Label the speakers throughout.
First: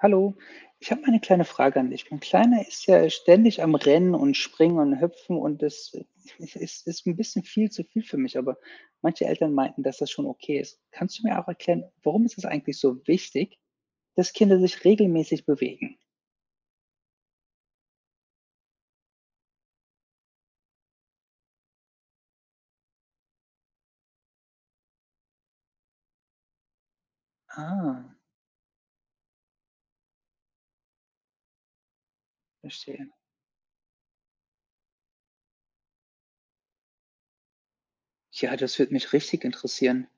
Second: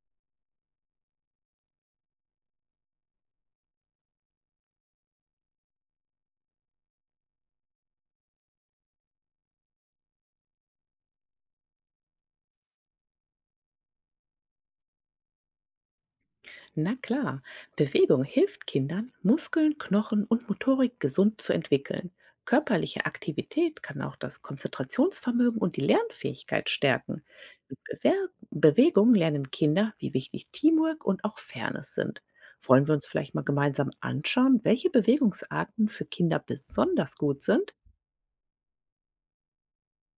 Speaker 1: Hallo, ich habe mal eine kleine Frage an dich. Mein Kleiner ist ja ständig am Rennen und Springen und Hüpfen und das ist, ist ein bisschen viel zu viel für mich, aber manche Eltern meinten, dass das schon okay ist. Kannst du mir auch erklären, warum ist es eigentlich so wichtig, dass Kinder sich regelmäßig bewegen?
Speaker 2: Na klar, Bewegung hilft Kindern, Muskeln, Knochen und Motorik gesund zu entwickeln. Körperliche Aktivität kann auch das Konzentrationsvermögen und die Lernfähigkeit stärken. Mit
Speaker 1: Ah,
Speaker 2: Bewer Bewegung lernen Kinder, wie wichtig Teamwork und auch Fairness sind. Wollen wir uns
Speaker 1: verstehe.
Speaker 2: vielleicht mal gemeinsam anschauen, welche Bewegungsarten für Kinder besonders gut sind?
Speaker 1: Ja, das würde mich richtig interessieren.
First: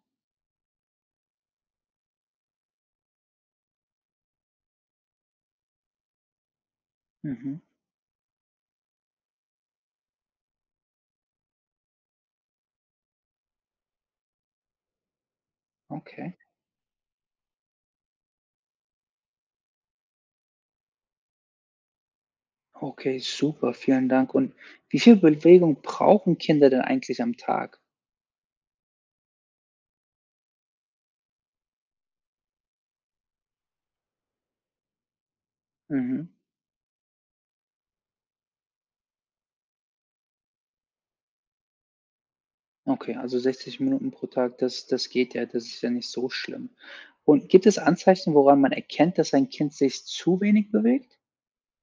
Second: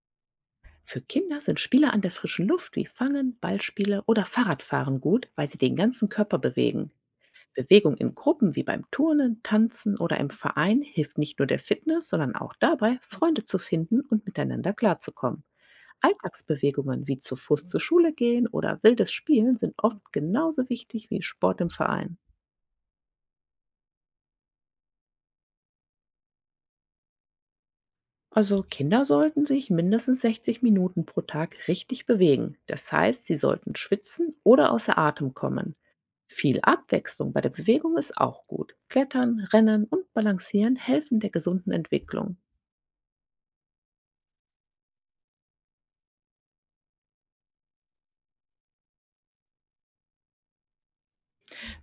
Speaker 2: Für Kinder sind Spiele an der frischen Luft wie Fangen, Ballspiele oder Fahrradfahren gut, weil sie den ganzen Körper bewegen.
Speaker 1: Mhm,
Speaker 2: Bewegung in Gruppen wie beim Turnen, Tanzen oder im Verein hilft nicht nur der Fitness, sondern auch dabei, Freunde zu finden und miteinander klarzukommen.
Speaker 1: okay.
Speaker 2: Alltagsbewegungen wie zu Fuß zur Schule gehen oder wildes Spielen sind oft genauso wichtig wie Sport im Verein.
Speaker 1: Okay, super, vielen Dank. Und wie viel Bewegung brauchen Kinder denn eigentlich am Tag?
Speaker 2: Also Kinder sollten sich mindestens 60 Minuten pro Tag richtig bewegen. Das heißt, sie sollten schwitzen oder außer Atem kommen.
Speaker 1: Mhm.
Speaker 2: Viel Abwechslung bei der Bewegung ist auch gut. Klettern, Rennen und Balancieren helfen der gesunden Entwicklung.
Speaker 1: Okay, also 60 Minuten pro Tag, das geht ja, das ist ja nicht so schlimm. Und gibt es Anzeichen, woran man erkennt, dass ein Kind sich zu wenig bewegt?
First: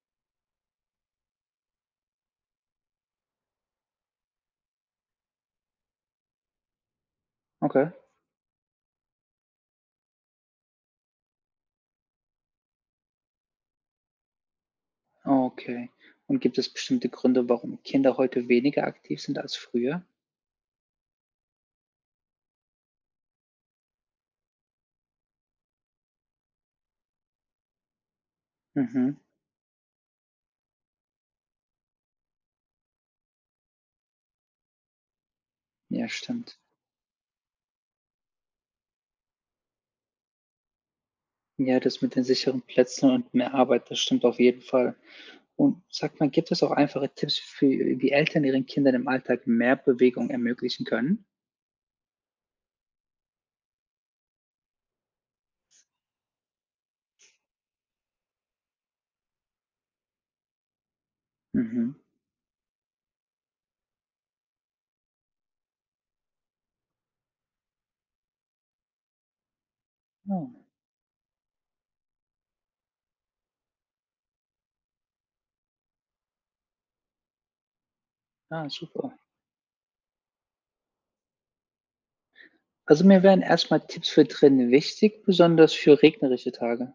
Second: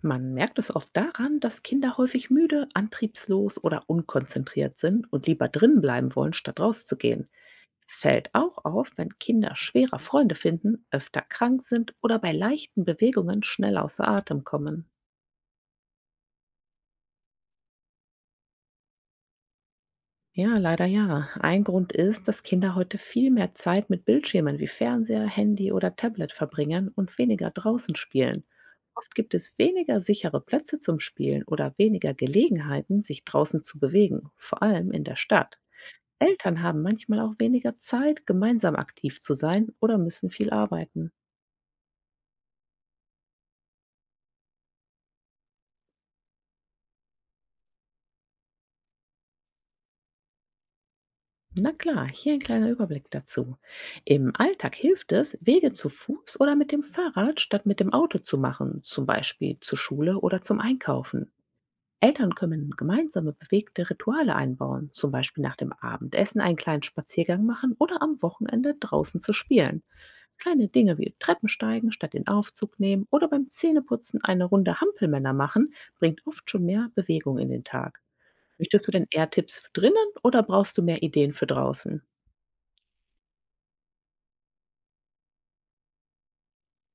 Speaker 2: Man merkt es oft daran, dass Kinder häufig müde, antriebslos oder unkonzentriert sind und lieber drin bleiben wollen, statt rauszugehen.
Speaker 1: Okay,
Speaker 2: Es fällt auch auf, wenn Kinder schwerer Freunde finden, öfter krank sind oder bei leichten Bewegungen schnell außer Atem kommen.
Speaker 1: okay. Und gibt es bestimmte Gründe, warum Kinder heute weniger aktiv sind als früher?
Speaker 2: Ja, leider ja. Ein Grund ist, dass Kinder heute viel mehr Zeit mit Bildschirmen wie Fernseher, Handy oder Tablet verbringen und weniger draußen spielen. Oft
Speaker 1: Mhm.
Speaker 2: gibt es weniger sichere Plätze zum Spielen oder weniger Gelegenheiten, sich draußen zu bewegen, vor allem in der Stadt.
Speaker 1: Ja, stimmt.
Speaker 2: Eltern haben manchmal auch weniger Zeit, gemeinsam aktiv zu sein oder müssen viel arbeiten.
Speaker 1: Ja, das mit den sicheren Plätzen und mehr Arbeit, das stimmt auf jeden Fall. Und sag mal, gibt es auch einfache Tipps, für, wie Eltern ihren Kindern im Alltag mehr Bewegung ermöglichen können?
Speaker 2: Na klar, hier ein kleiner Überblick dazu. Im Alltag hilft es, Wege zu Fuß oder mit dem Fahrrad statt mit dem Auto zu machen, zum Beispiel zur Schule oder zum Einkaufen.
Speaker 1: Mhm.
Speaker 2: Eltern können gemeinsame bewegte Rituale einbauen, zum Beispiel nach dem Abendessen einen kleinen Spaziergang machen oder am Wochenende draußen zu spielen.
Speaker 1: Oh,
Speaker 2: Kleine Dinge wie Treppensteigen statt den Aufzug nehmen oder beim Zähneputzen eine Runde Hampelmänner machen, bringt oft schon mehr Bewegung in den Tag.
Speaker 1: ah,
Speaker 2: Möchtest du denn
Speaker 1: super.
Speaker 2: eher Tipps für drinnen oder brauchst du mehr Ideen für draußen?
Speaker 1: Also, mir wären erstmal Tipps für drinnen wichtig, besonders für regnerische Tage.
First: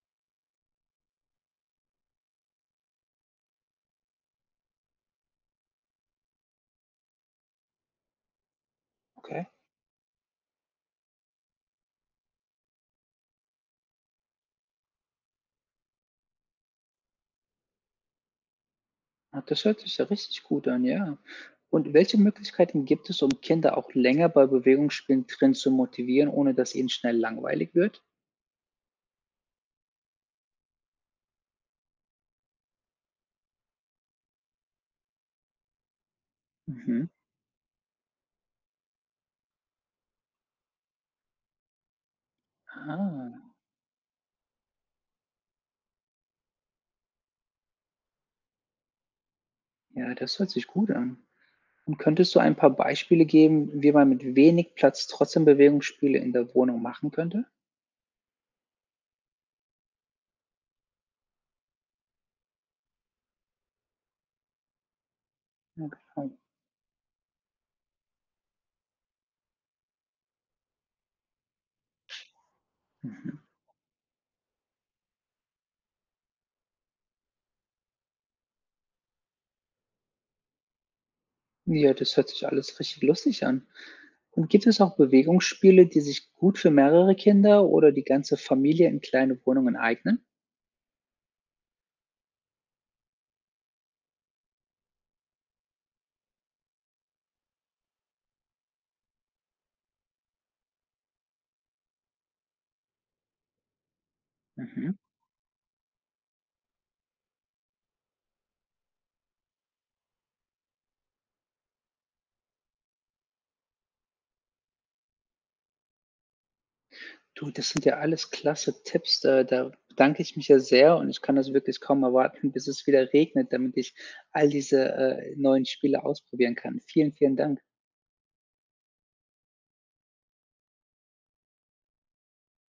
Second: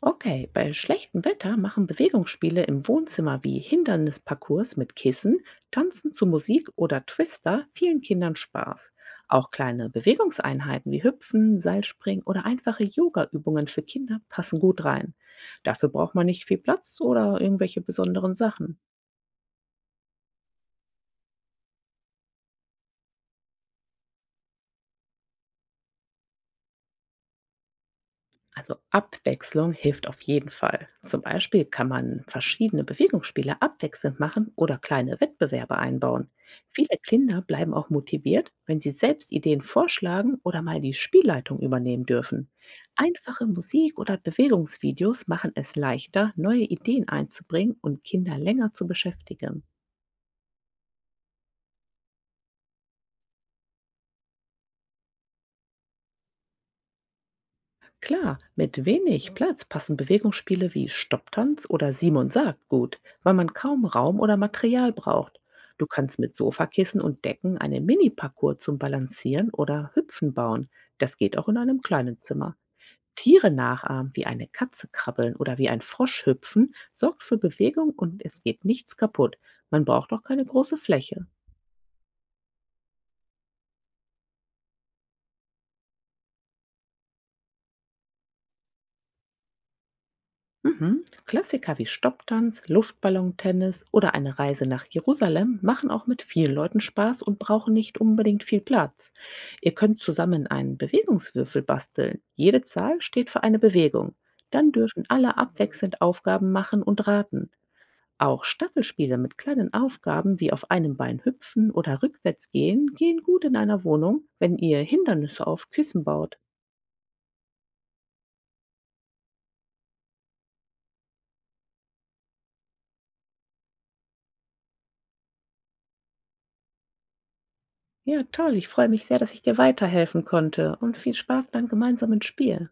Speaker 2: Okay, bei schlechtem Wetter machen Bewegungsspiele im Wohnzimmer wie Hindernisparcours mit Kissen, Tanzen zu Musik oder Twister vielen Kindern Spaß.
Speaker 1: Okay.
Speaker 2: Auch kleine Bewegungseinheiten wie Hüpfen, Seilspringen oder einfache Yoga-Übungen für Kinder passen gut rein. Dafür braucht man nicht viel Platz oder irgendwelche besonderen Sachen.
Speaker 1: Ah, das hört sich ja richtig gut an, ja. Und welche Möglichkeiten gibt es, um Kinder auch länger bei Bewegungsspielen drin zu motivieren, ohne dass ihnen schnell langweilig wird?
Speaker 2: Also Abwechslung hilft auf jeden Fall. Zum Beispiel kann man verschiedene Bewegungsspiele abwechselnd machen oder kleine Wettbewerbe einbauen. Viele
Speaker 1: Mhm.
Speaker 2: Kinder bleiben auch motiviert, wenn sie selbst Ideen vorschlagen oder mal die Spielleitung übernehmen dürfen.
Speaker 1: Ah,
Speaker 2: Einfache Musik oder Bewegungsvideos machen es leichter, neue Ideen einzubringen und Kinder länger zu beschäftigen.
Speaker 1: ja, das hört sich gut an. Und könntest du ein paar Beispiele geben, wie man mit wenig Platz trotzdem Bewegungsspiele in der Wohnung machen könnte?
Speaker 2: Klar, mit wenig Platz passen Bewegungsspiele wie Stopptanz oder Simon sagt gut, weil man kaum Raum oder Material braucht. Du
Speaker 1: Ja,
Speaker 2: kannst
Speaker 1: genau.
Speaker 2: mit Sofakissen und Decken einen Mini-Parcours zum Balancieren oder Hüpfen bauen. Das geht auch in einem kleinen Zimmer.
Speaker 1: Mhm.
Speaker 2: Tiere nachahmen, wie eine Katze krabbeln oder wie ein Frosch hüpfen, sorgt für Bewegung und es geht nichts kaputt. Man braucht auch keine große Fläche.
Speaker 1: Ja, das hört sich alles richtig lustig an. Und gibt es auch Bewegungsspiele, die sich gut für mehrere Kinder oder die ganze Familie in kleine Wohnungen eignen?
Speaker 2: Mhm. Klassiker wie Stopptanz, Luftballontennis oder eine Reise nach Jerusalem machen auch mit vielen Leuten Spaß und brauchen nicht unbedingt viel Platz. Ihr könnt zusammen einen Bewegungswürfel basteln. Jede Zahl steht für eine Bewegung. Dann
Speaker 1: Mhm.
Speaker 2: dürfen alle abwechselnd Aufgaben machen und raten. Auch Staffelspiele mit kleinen Aufgaben wie auf einem Bein hüpfen oder rückwärts gehen gehen gut in einer Wohnung, wenn ihr Hindernisse auf Kissen baut.
Speaker 1: Du, das sind ja alles klasse Tipps. Da bedanke ich mich ja sehr und ich kann das wirklich kaum erwarten, bis es wieder regnet, damit ich all diese neuen Spiele ausprobieren kann. Vielen, vielen Dank.
Speaker 2: Ja, toll. Ich freue mich sehr, dass ich dir weiterhelfen konnte und viel Spaß beim gemeinsamen Spiel.